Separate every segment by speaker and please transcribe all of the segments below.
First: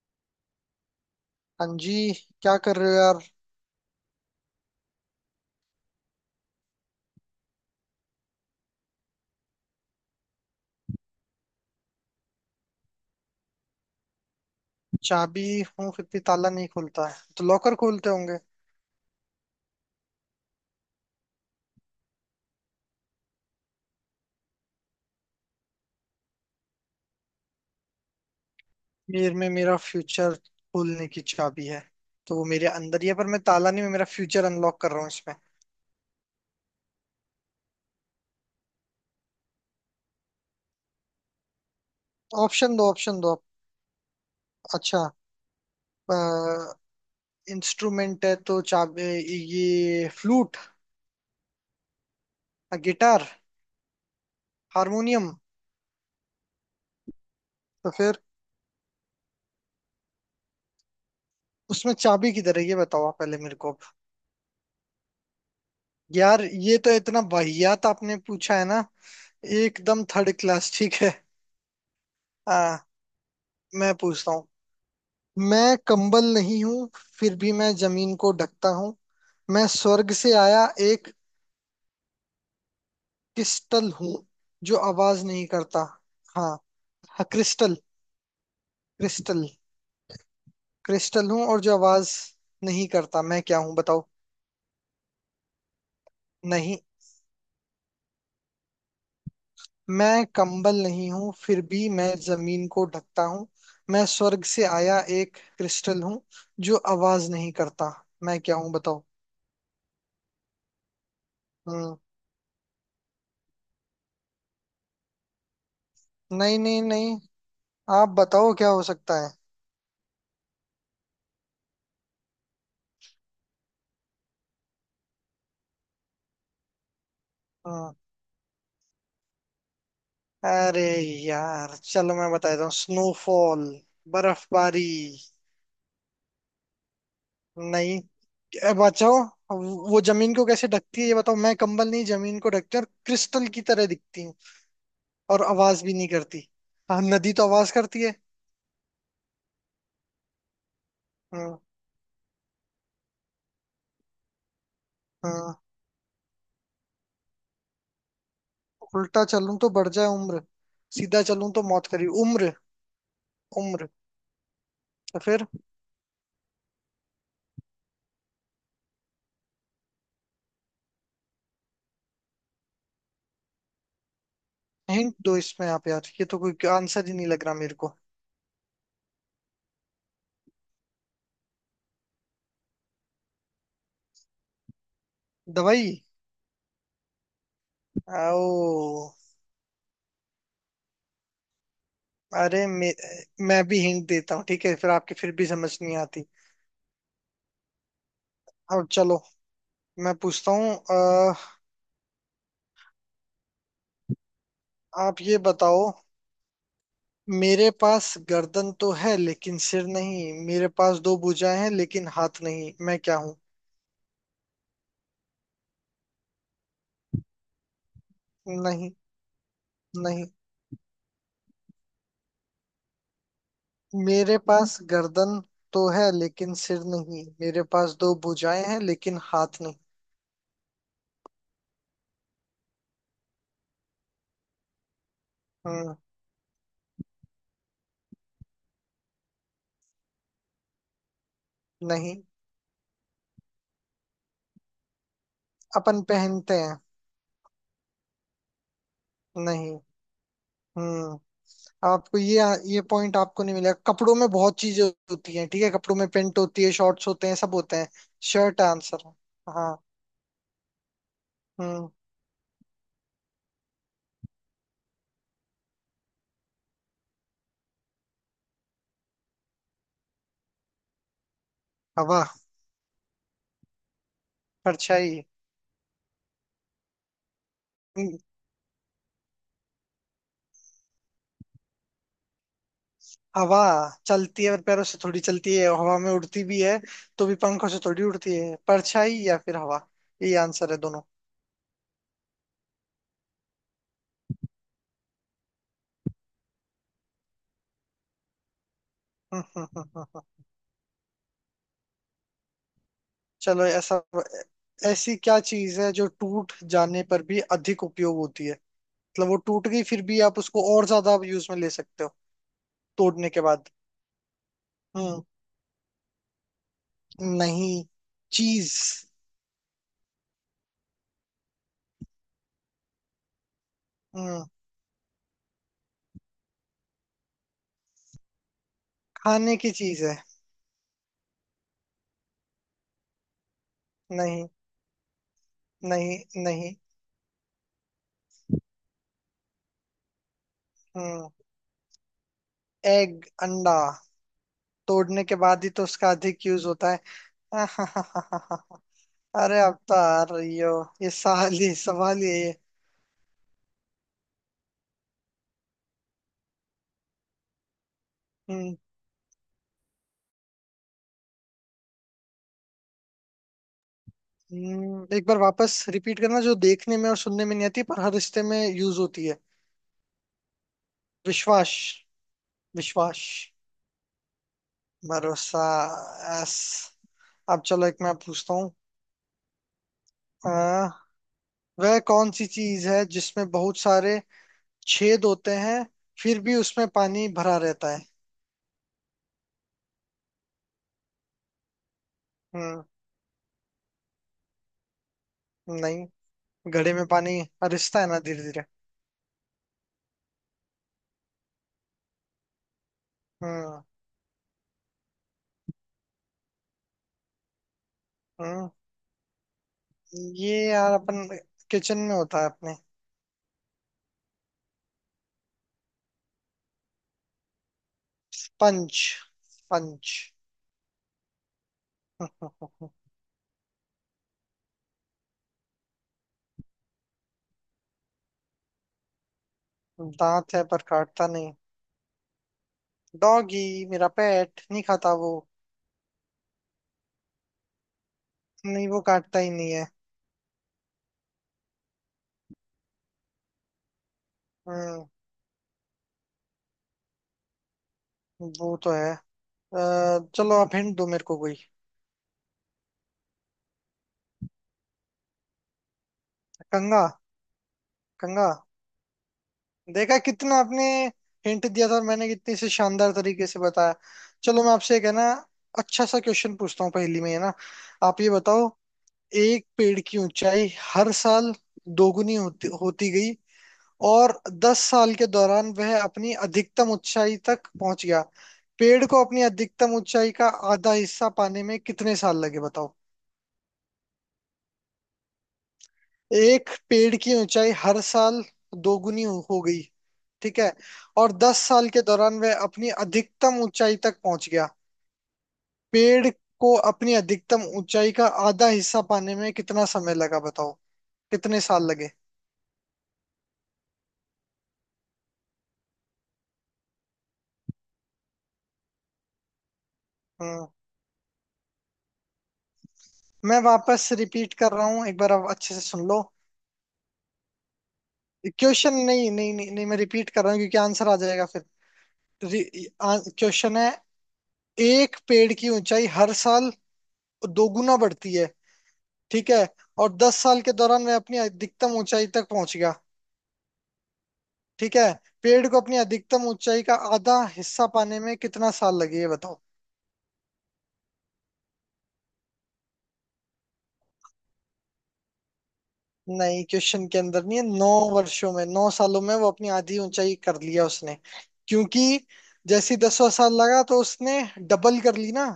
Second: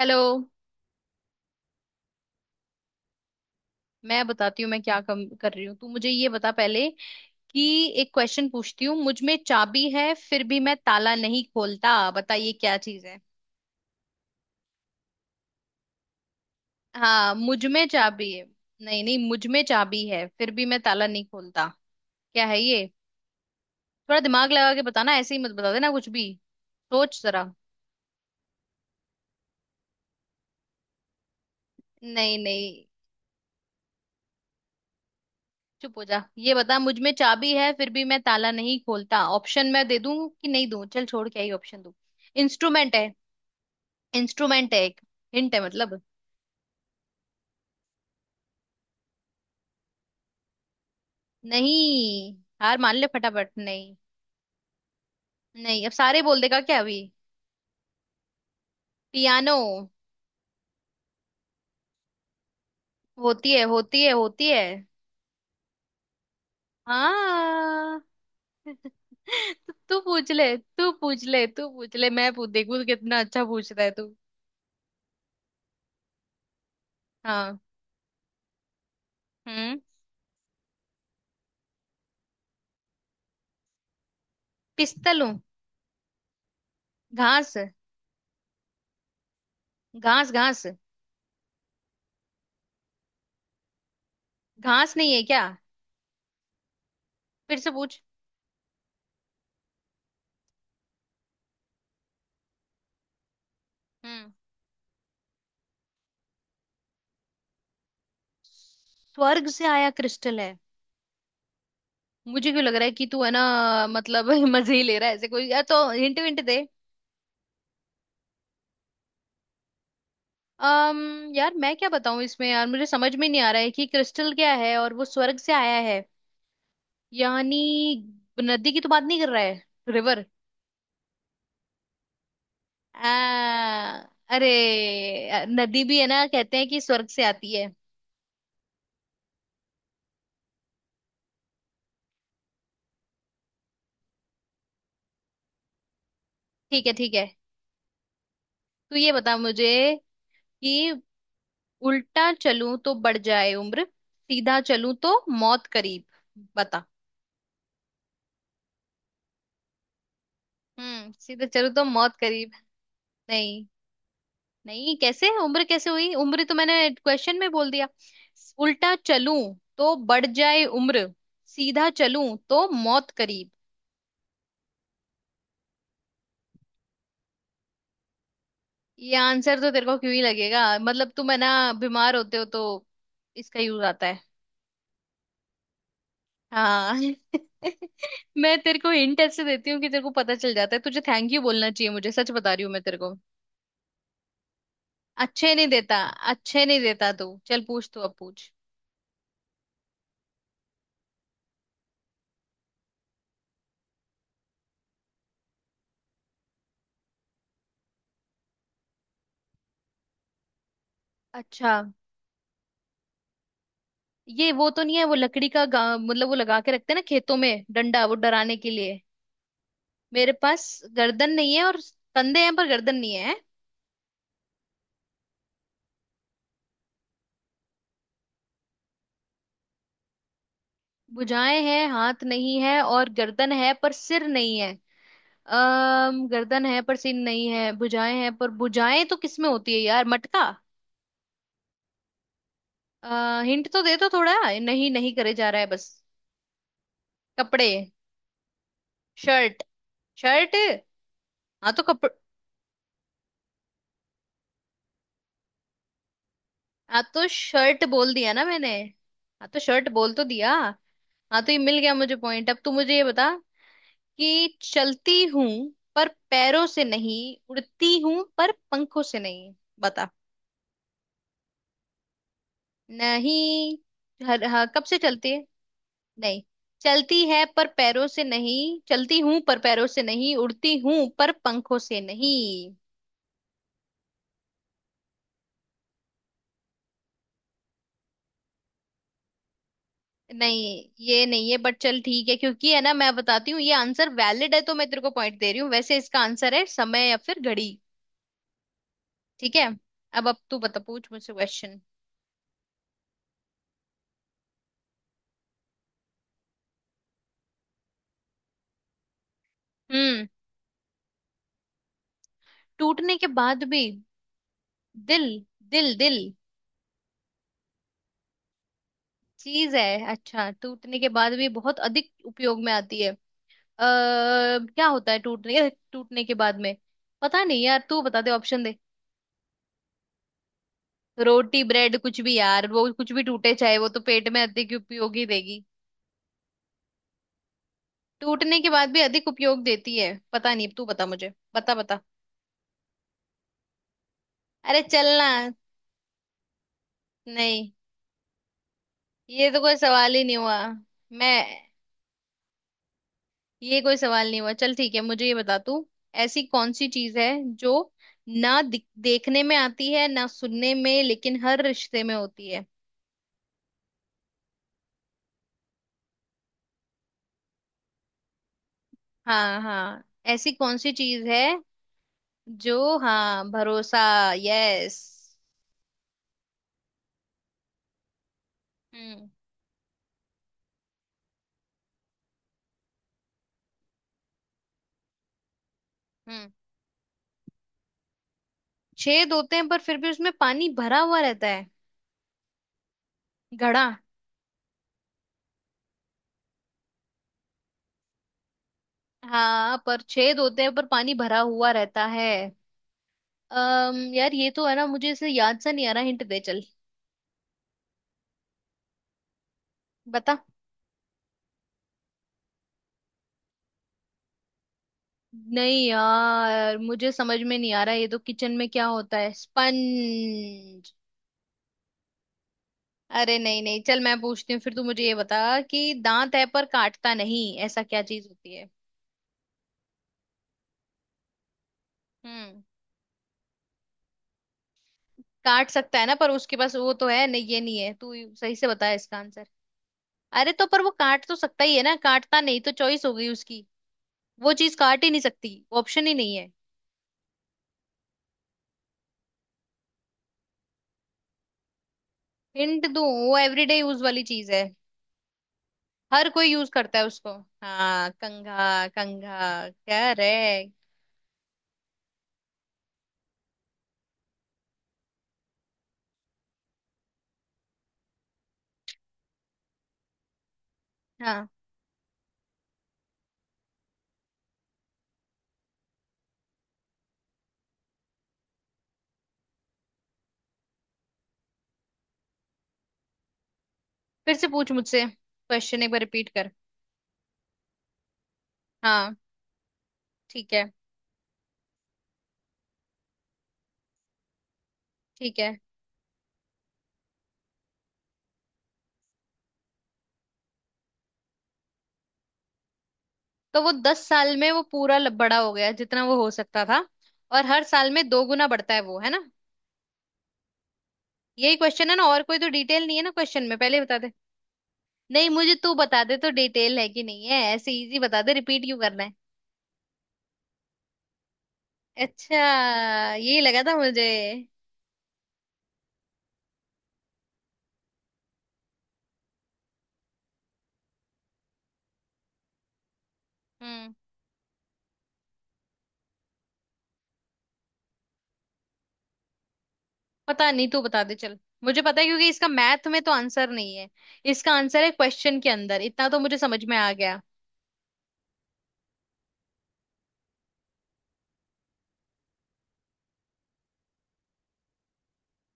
Speaker 1: Hello.
Speaker 2: हाँ जी। क्या कर रहे हो यार?
Speaker 1: मैं बताती हूँ मैं क्या कम कर रही हूँ, तू मुझे ये बता पहले कि एक क्वेश्चन पूछती हूँ। मुझ में चाबी है फिर भी मैं ताला नहीं खोलता, बताइए क्या चीज है।
Speaker 2: चाबी हूँ फिर भी ताला नहीं खुलता है
Speaker 1: हाँ,
Speaker 2: तो
Speaker 1: मुझ
Speaker 2: लॉकर
Speaker 1: में
Speaker 2: खोलते
Speaker 1: चाबी
Speaker 2: होंगे।
Speaker 1: है। नहीं नहीं, मुझ में चाबी है फिर भी मैं ताला नहीं खोलता। क्या है ये? थोड़ा दिमाग लगा के बताना, ऐसे ही मत बता देना कुछ भी। सोच जरा।
Speaker 2: मेरे में मेरा फ्यूचर खोलने की चाबी है, तो
Speaker 1: नहीं
Speaker 2: वो मेरे
Speaker 1: नहीं।
Speaker 2: अंदर ही है, पर मैं ताला नहीं, मैं मेरा फ्यूचर अनलॉक कर रहा हूँ इसमें।
Speaker 1: चुप हो जा, ये बता मुझ में चाबी है फिर भी मैं ताला नहीं खोलता। ऑप्शन मैं दे दूँ कि नहीं दूँ? चल छोड़, क्या ही ऑप्शन दूँ।
Speaker 2: ऑप्शन दो,
Speaker 1: इंस्ट्रूमेंट है।
Speaker 2: ऑप्शन दो।
Speaker 1: इंस्ट्रूमेंट है एक।
Speaker 2: अच्छा,
Speaker 1: हिंट है मतलब।
Speaker 2: इंस्ट्रूमेंट है तो चाबी, ये फ्लूट।
Speaker 1: नहीं। हार मान ले
Speaker 2: गिटार।
Speaker 1: फटाफट। नहीं।
Speaker 2: हारमोनियम।
Speaker 1: नहीं अब सारे बोल देगा क्या अभी।
Speaker 2: तो फिर
Speaker 1: पियानो।
Speaker 2: उसमें चाबी किधर है ये बताओ आप पहले
Speaker 1: होती
Speaker 2: मेरे
Speaker 1: है
Speaker 2: को अब।
Speaker 1: होती है होती है।
Speaker 2: यार ये तो इतना वाहियात
Speaker 1: हाँ
Speaker 2: आपने पूछा है ना।
Speaker 1: तो। तू
Speaker 2: एकदम
Speaker 1: पूछ
Speaker 2: थर्ड
Speaker 1: ले
Speaker 2: क्लास।
Speaker 1: तू
Speaker 2: ठीक है।
Speaker 1: पूछ ले तू पूछ ले, मैं पूछ देखू
Speaker 2: आ,
Speaker 1: कितना अच्छा पूछ रहा है
Speaker 2: मैं
Speaker 1: तू।
Speaker 2: पूछता हूँ। मैं कंबल नहीं हूँ, फिर भी
Speaker 1: हाँ।
Speaker 2: मैं जमीन को ढकता हूँ। मैं
Speaker 1: हम्म।
Speaker 2: स्वर्ग से आया एक क्रिस्टल हूँ जो
Speaker 1: पिस्तल
Speaker 2: आवाज
Speaker 1: हूँ।
Speaker 2: नहीं करता। हाँ। हाँ
Speaker 1: घास।
Speaker 2: क्रिस्टल। क्रिस्टल।
Speaker 1: घास घास।
Speaker 2: क्रिस्टल हूँ और जो आवाज नहीं करता, मैं क्या हूँ बताओ?
Speaker 1: घास नहीं है क्या?
Speaker 2: नहीं।
Speaker 1: फिर से पूछ।
Speaker 2: मैं कंबल नहीं हूँ फिर भी मैं जमीन को ढकता हूँ। मैं
Speaker 1: हम्म।
Speaker 2: स्वर्ग से आया एक क्रिस्टल हूँ जो आवाज नहीं करता। मैं क्या हूँ बताओ?
Speaker 1: स्वर्ग से आया क्रिस्टल है।
Speaker 2: हम्म।
Speaker 1: मुझे क्यों लग रहा है कि तू है ना, मतलब मजे ही ले रहा है, ऐसे कोई या तो हिंट विंट
Speaker 2: नहीं
Speaker 1: दे।
Speaker 2: नहीं नहीं, आप बताओ क्या हो सकता है।
Speaker 1: अम यार मैं क्या बताऊं इसमें, यार मुझे समझ में नहीं आ रहा है कि क्रिस्टल क्या है और वो स्वर्ग से आया है यानी।
Speaker 2: हम्म,
Speaker 1: नदी की तो बात नहीं कर रहा है? रिवर।
Speaker 2: अरे यार चलो मैं बता देता हूँ,
Speaker 1: आ,
Speaker 2: स्नोफॉल,
Speaker 1: अरे
Speaker 2: बर्फबारी।
Speaker 1: नदी भी है ना, कहते हैं कि स्वर्ग से आती है।
Speaker 2: नहीं, बचाओ। वो जमीन को कैसे ढकती है ये बताओ? मैं कंबल नहीं, जमीन को ढकती हूँ और क्रिस्टल की तरह दिखती हूँ और आवाज भी नहीं करती।
Speaker 1: ठीक है
Speaker 2: हाँ
Speaker 1: ठीक है।
Speaker 2: नदी तो आवाज करती है।
Speaker 1: तू ये बता मुझे कि
Speaker 2: हाँ।
Speaker 1: उल्टा चलूं तो बढ़ जाए उम्र, सीधा चलूं तो
Speaker 2: हाँ,
Speaker 1: मौत करीब। बता।
Speaker 2: उल्टा चलूं तो बढ़ जाए उम्र।
Speaker 1: हम्म।
Speaker 2: सीधा
Speaker 1: सीधा
Speaker 2: चलूं तो
Speaker 1: चलूं तो
Speaker 2: मौत करी
Speaker 1: मौत करीब।
Speaker 2: उम्र।
Speaker 1: नहीं।
Speaker 2: उम्र।
Speaker 1: नहीं
Speaker 2: तो
Speaker 1: कैसे
Speaker 2: फिर
Speaker 1: उम्र, कैसे हुई उम्र तो मैंने क्वेश्चन में बोल दिया। उल्टा चलूं तो बढ़ जाए उम्र, सीधा चलूं तो मौत करीब।
Speaker 2: हिंट दो इसमें आप, यार ये तो कोई आंसर ही नहीं लग रहा मेरे को।
Speaker 1: ये आंसर तो तेरे को क्यों ही लगेगा, मतलब तुम है ना बीमार होते हो तो इसका यूज आता है।
Speaker 2: दवाई।
Speaker 1: हाँ।
Speaker 2: आओ।
Speaker 1: मैं तेरे को हिंट ऐसे देती हूँ कि तेरे को पता चल जाता है, तुझे थैंक यू बोलना चाहिए मुझे, सच बता रही
Speaker 2: अरे
Speaker 1: हूँ मैं
Speaker 2: मे,
Speaker 1: तेरे को।
Speaker 2: मैं भी हिंट देता हूँ ठीक है, फिर आपकी फिर भी
Speaker 1: अच्छे नहीं
Speaker 2: समझ नहीं
Speaker 1: देता।
Speaker 2: आती।
Speaker 1: अच्छे नहीं देता, तू चल पूछ, तू अब पूछ।
Speaker 2: अब चलो मैं पूछता हूँ। आप ये बताओ, मेरे पास गर्दन तो है लेकिन सिर नहीं, मेरे पास दो भुजाएं हैं
Speaker 1: अच्छा।
Speaker 2: लेकिन हाथ नहीं, मैं क्या हूँ?
Speaker 1: ये वो तो नहीं है, वो लकड़ी का मतलब वो लगा के रखते हैं ना खेतों में डंडा वो डराने के
Speaker 2: नहीं।
Speaker 1: लिए।
Speaker 2: नहीं।
Speaker 1: मेरे पास गर्दन नहीं है और कंधे हैं पर गर्दन नहीं है।
Speaker 2: मेरे पास गर्दन तो है लेकिन सिर नहीं, मेरे पास दो भुजाएं हैं लेकिन हाथ नहीं।
Speaker 1: भुजाएं हैं हाथ नहीं है और गर्दन है पर सिर नहीं है।
Speaker 2: हम्म।
Speaker 1: अम गर्दन है पर सिर नहीं है, भुजाएं हैं पर भुजाएं तो किसमें होती है यार? मटका।
Speaker 2: नहीं।
Speaker 1: हिंट तो दे दो थोड़ा। नहीं नहीं करे जा रहा है बस।
Speaker 2: अपन पहनते हैं।
Speaker 1: कपड़े। शर्ट।
Speaker 2: नहीं।
Speaker 1: शर्ट।
Speaker 2: हम्म।
Speaker 1: हाँ तो कपड़।
Speaker 2: आपको ये पॉइंट आपको नहीं मिलेगा। कपड़ों में बहुत चीजें होती हैं ठीक है। कपड़ों में पेंट होती है,
Speaker 1: हाँ
Speaker 2: शॉर्ट्स
Speaker 1: तो
Speaker 2: होते हैं, सब होते
Speaker 1: शर्ट
Speaker 2: हैं।
Speaker 1: बोल दिया ना
Speaker 2: शर्ट
Speaker 1: मैंने।
Speaker 2: आंसर है।
Speaker 1: हाँ तो
Speaker 2: हाँ।
Speaker 1: शर्ट बोल तो दिया। हाँ तो ये मिल
Speaker 2: हम्म।
Speaker 1: गया मुझे पॉइंट, अब तू मुझे ये बता कि चलती हूँ पर पैरों से नहीं, उड़ती हूँ पर पंखों से नहीं। बता।
Speaker 2: हवा।
Speaker 1: नहीं। हाँ, कब से
Speaker 2: परछाई।
Speaker 1: चलती है। नहीं। चलती है पर पैरों
Speaker 2: हम्म,
Speaker 1: से नहीं, चलती हूँ पर पैरों से नहीं उड़ती हूँ पर पंखों से नहीं।
Speaker 2: हवा चलती है और पैरों से थोड़ी चलती है, हवा में उड़ती भी है तो भी पंखों से थोड़ी उड़ती है। परछाई या फिर हवा, ये
Speaker 1: नहीं
Speaker 2: आंसर है दोनों।
Speaker 1: ये नहीं है बट चल ठीक है, क्योंकि है ना मैं बताती हूँ ये आंसर वैलिड है तो मैं तेरे को पॉइंट दे रही हूँ, वैसे इसका आंसर है समय या फिर घड़ी।
Speaker 2: हम्म,
Speaker 1: ठीक है।
Speaker 2: हम्म, हम्म, हम्म,
Speaker 1: अब
Speaker 2: हम्म।
Speaker 1: तू बता, पूछ मुझसे क्वेश्चन।
Speaker 2: चलो ऐसा, ऐसी क्या चीज है जो टूट जाने पर भी अधिक उपयोग होती है? मतलब वो टूट गई फिर भी
Speaker 1: हम्म।
Speaker 2: आप उसको और ज्यादा यूज में ले सकते हो।
Speaker 1: टूटने के
Speaker 2: तोड़ने के
Speaker 1: बाद
Speaker 2: बाद।
Speaker 1: भी।
Speaker 2: हम्म।
Speaker 1: दिल। दिल दिल।
Speaker 2: नहीं। चीज।
Speaker 1: चीज है। अच्छा टूटने के बाद भी बहुत अधिक उपयोग में आती है।
Speaker 2: हम्म।
Speaker 1: क्या होता है टूटने टूटने के बाद में? पता नहीं यार, तू बता दे, ऑप्शन दे।
Speaker 2: खाने की चीज है।
Speaker 1: रोटी ब्रेड कुछ भी यार, वो कुछ भी टूटे चाहे वो तो पेट में
Speaker 2: नहीं।
Speaker 1: अधिक उपयोग ही देगी।
Speaker 2: नहीं। नहीं।
Speaker 1: टूटने के बाद भी अधिक उपयोग देती है, पता नहीं, तू बता
Speaker 2: हम्म।
Speaker 1: मुझे, बता बता।
Speaker 2: एग, अंडा,
Speaker 1: अरे
Speaker 2: तोड़ने
Speaker 1: चलना।
Speaker 2: के बाद ही तो उसका अधिक यूज होता है।
Speaker 1: नहीं ये तो
Speaker 2: अरे
Speaker 1: कोई
Speaker 2: अब तो
Speaker 1: सवाल ही
Speaker 2: आ
Speaker 1: नहीं हुआ।
Speaker 2: रही हो, ये
Speaker 1: मैं,
Speaker 2: सवाल ही, सवाल ही है ये।
Speaker 1: ये कोई सवाल नहीं हुआ, चल ठीक है मुझे ये बता तू ऐसी कौन सी चीज है जो ना
Speaker 2: हम्म।
Speaker 1: देखने में आती है ना सुनने में, लेकिन हर रिश्ते में होती है।
Speaker 2: एक बार वापस रिपीट करना, जो देखने में और सुनने में नहीं आती पर हर रिश्ते में यूज होती है।
Speaker 1: हाँ हाँ, ऐसी कौन सी चीज है
Speaker 2: विश्वास।
Speaker 1: जो?
Speaker 2: विश्वास।
Speaker 1: हाँ, भरोसा। यस।
Speaker 2: भरोसा। एस। अब चलो एक मैं पूछता हूँ।
Speaker 1: हम्म।
Speaker 2: अ, वह कौन सी चीज है जिसमें बहुत सारे छेद होते हैं फिर
Speaker 1: हम्म।
Speaker 2: भी उसमें पानी भरा रहता है?
Speaker 1: छेद होते हैं पर फिर भी उसमें पानी भरा हुआ रहता है।
Speaker 2: हम्म।
Speaker 1: घड़ा।
Speaker 2: नहीं, घड़े में पानी रिसता है ना धीरे धीरे।
Speaker 1: हाँ पर छेद होते हैं पर पानी भरा हुआ रहता है।
Speaker 2: हम्म।
Speaker 1: अम यार ये तो है ना, मुझे इसे याद सा नहीं आ रहा, हिंट दे चल।
Speaker 2: हम्म,
Speaker 1: बता।
Speaker 2: ये यार अपन किचन में होता है अपने।
Speaker 1: नहीं यार मुझे समझ में नहीं आ रहा, ये तो किचन में क्या
Speaker 2: स्पंज,
Speaker 1: होता है
Speaker 2: स्पंज।
Speaker 1: स्पंज। अरे नहीं नहीं, चल मैं पूछती हूँ फिर, तू मुझे ये बता कि दांत है पर काटता नहीं, ऐसा क्या चीज होती है।
Speaker 2: दांत है पर काटता नहीं।
Speaker 1: हम्म।
Speaker 2: डॉगी मेरा पेट नहीं खाता वो।
Speaker 1: काट सकता है ना पर उसके पास वो तो है नहीं, ये नहीं है, तू ही सही से
Speaker 2: नहीं,
Speaker 1: बता
Speaker 2: वो
Speaker 1: इसका
Speaker 2: काटता
Speaker 1: आंसर।
Speaker 2: ही नहीं है।
Speaker 1: अरे तो पर वो काट तो सकता ही है ना, काटता नहीं तो चॉइस हो गई उसकी। वो चीज काट
Speaker 2: हम्म।
Speaker 1: ही नहीं सकती, ऑप्शन ही नहीं है।
Speaker 2: वो तो है, अ, चलो आप हिंट दो मेरे को कोई।
Speaker 1: हिंट दूं, वो एवरीडे यूज वाली चीज है, हर कोई यूज करता
Speaker 2: कंगा,
Speaker 1: है उसको। हाँ,
Speaker 2: कंगा।
Speaker 1: कंघा। कंघा क्या
Speaker 2: देखा
Speaker 1: रे?
Speaker 2: कितना आपने हिंट दिया था और मैंने कितनी से शानदार तरीके से बताया। चलो मैं आपसे एक है ना अच्छा सा क्वेश्चन पूछता हूँ, पहेली में है ना। आप ये बताओ, एक पेड़ की ऊंचाई हर
Speaker 1: हाँ।
Speaker 2: साल दोगुनी होती होती गई और 10 साल के दौरान वह अपनी अधिकतम ऊंचाई तक पहुंच गया। पेड़ को अपनी अधिकतम ऊंचाई का आधा हिस्सा पाने में कितने साल लगे बताओ?
Speaker 1: फिर से पूछ मुझसे क्वेश्चन, एक बार रिपीट कर।
Speaker 2: एक पेड़ की ऊंचाई हर साल
Speaker 1: हाँ।
Speaker 2: दोगुनी हो गई।
Speaker 1: ठीक
Speaker 2: ठीक
Speaker 1: है।
Speaker 2: है। और 10 साल के दौरान वह अपनी अधिकतम ऊंचाई तक पहुंच गया।
Speaker 1: ठीक है,
Speaker 2: पेड़ को अपनी अधिकतम ऊंचाई का आधा हिस्सा पाने में कितना समय लगा बताओ, कितने साल लगे?
Speaker 1: तो वो दस साल में वो पूरा बड़ा हो गया जितना वो हो सकता था। और हर साल में दो गुना बढ़ता है वो है ना?
Speaker 2: हम्म।
Speaker 1: यही क्वेश्चन है ना, और कोई तो डिटेल नहीं है ना क्वेश्चन में
Speaker 2: मैं
Speaker 1: पहले ही बता
Speaker 2: वापस
Speaker 1: दे।
Speaker 2: रिपीट कर रहा हूँ एक
Speaker 1: नहीं
Speaker 2: बार, आप
Speaker 1: मुझे तू
Speaker 2: अच्छे से
Speaker 1: बता
Speaker 2: सुन
Speaker 1: दे
Speaker 2: लो।
Speaker 1: तो डिटेल है कि नहीं है, ऐसे इजी बता दे, रिपीट क्यों
Speaker 2: क्वेश्चन,
Speaker 1: करना है।
Speaker 2: नहीं नहीं नहीं, नहीं मैं रिपीट कर रहा हूँ क्योंकि आंसर आ जाएगा फिर।
Speaker 1: अच्छा, यही लगा था
Speaker 2: क्वेश्चन है,
Speaker 1: मुझे।
Speaker 2: एक पेड़ की ऊंचाई हर साल दोगुना बढ़ती है ठीक है, और 10 साल के दौरान मैं अपनी अधिकतम ऊंचाई तक पहुंच गया।
Speaker 1: हम्म।
Speaker 2: ठीक है। पेड़ को अपनी अधिकतम ऊंचाई का आधा हिस्सा पाने में कितना साल लगे ये बताओ?
Speaker 1: पता नहीं, तू बता दे चल। मुझे पता है क्योंकि इसका मैथ में तो आंसर नहीं है, इसका आंसर है क्वेश्चन के अंदर, इतना तो मुझे
Speaker 2: नहीं
Speaker 1: समझ में आ
Speaker 2: क्वेश्चन के
Speaker 1: गया।
Speaker 2: अंदर नहीं है। 9 वर्षों में, 9 सालों में वो अपनी आधी ऊंचाई कर लिया उसने, क्योंकि जैसी 10वां साल लगा तो उसने डबल कर ली ना,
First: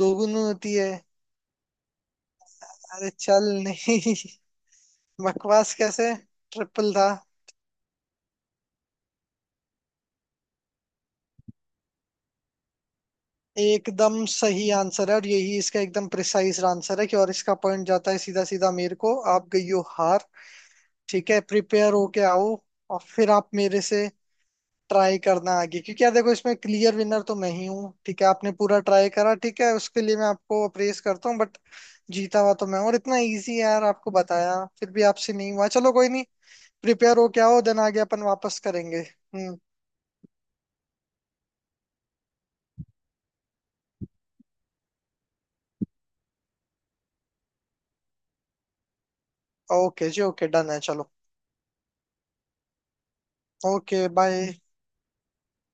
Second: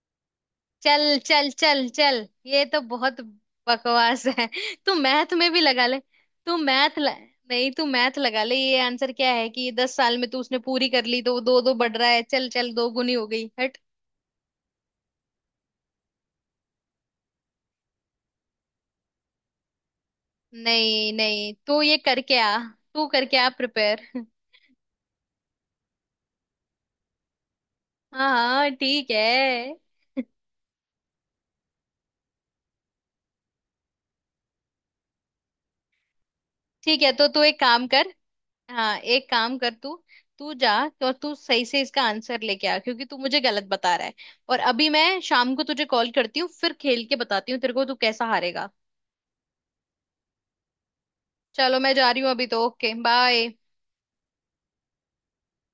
Speaker 2: दोगुनी होती है।
Speaker 1: चल चल चल चल ये तो
Speaker 2: अरे
Speaker 1: बहुत
Speaker 2: चल नहीं।
Speaker 1: बकवास है। तू मैथ में भी
Speaker 2: बकवास
Speaker 1: लगा ले।
Speaker 2: कैसे?
Speaker 1: तू
Speaker 2: ट्रिपल
Speaker 1: मैथ
Speaker 2: था।
Speaker 1: ल... नहीं तू मैथ लगा ले, ये आंसर क्या है कि दस साल में तू उसने पूरी कर ली तो वो दो दो बढ़ रहा है, चल चल दो गुनी हो गई हट।
Speaker 2: एकदम सही आंसर है और यही इसका एकदम प्रिसाइज आंसर है कि, और इसका पॉइंट जाता है सीधा सीधा मेरे को, आप गई हो हार।
Speaker 1: नहीं
Speaker 2: ठीक है,
Speaker 1: नहीं तू
Speaker 2: प्रिपेयर
Speaker 1: ये
Speaker 2: होके
Speaker 1: करके
Speaker 2: आओ
Speaker 1: आ।
Speaker 2: और
Speaker 1: तू
Speaker 2: फिर
Speaker 1: करके आ
Speaker 2: आप मेरे
Speaker 1: प्रिपेयर
Speaker 2: से ट्राई करना आगे, क्योंकि यार देखो इसमें क्लियर विनर तो मैं ही हूँ। ठीक है
Speaker 1: हाँ
Speaker 2: आपने
Speaker 1: हाँ
Speaker 2: पूरा ट्राई
Speaker 1: ठीक
Speaker 2: करा, ठीक है
Speaker 1: है।
Speaker 2: उसके लिए मैं आपको अप्रेस करता हूँ, बट जीता हुआ तो मैं हूं। और इतना इजी है यार, आपको बताया फिर भी आपसे नहीं हुआ। चलो कोई नहीं,
Speaker 1: ठीक है,
Speaker 2: प्रिपेयर
Speaker 1: तो
Speaker 2: होके
Speaker 1: तू एक
Speaker 2: आओ देन
Speaker 1: काम
Speaker 2: आगे
Speaker 1: कर।
Speaker 2: अपन वापस
Speaker 1: हाँ
Speaker 2: करेंगे।
Speaker 1: एक काम
Speaker 2: हम्म।
Speaker 1: कर तू, तू जा, तो तू सही से इसका आंसर लेके आ, क्योंकि तू मुझे गलत बता रहा है, और अभी मैं शाम को तुझे कॉल करती हूँ फिर खेल के बताती हूँ तेरे को तू कैसा हारेगा।
Speaker 2: ओके जी, ओके, डन है। चलो
Speaker 1: चलो मैं जा रही हूँ अभी तो, ओके बाय।
Speaker 2: Okay bye.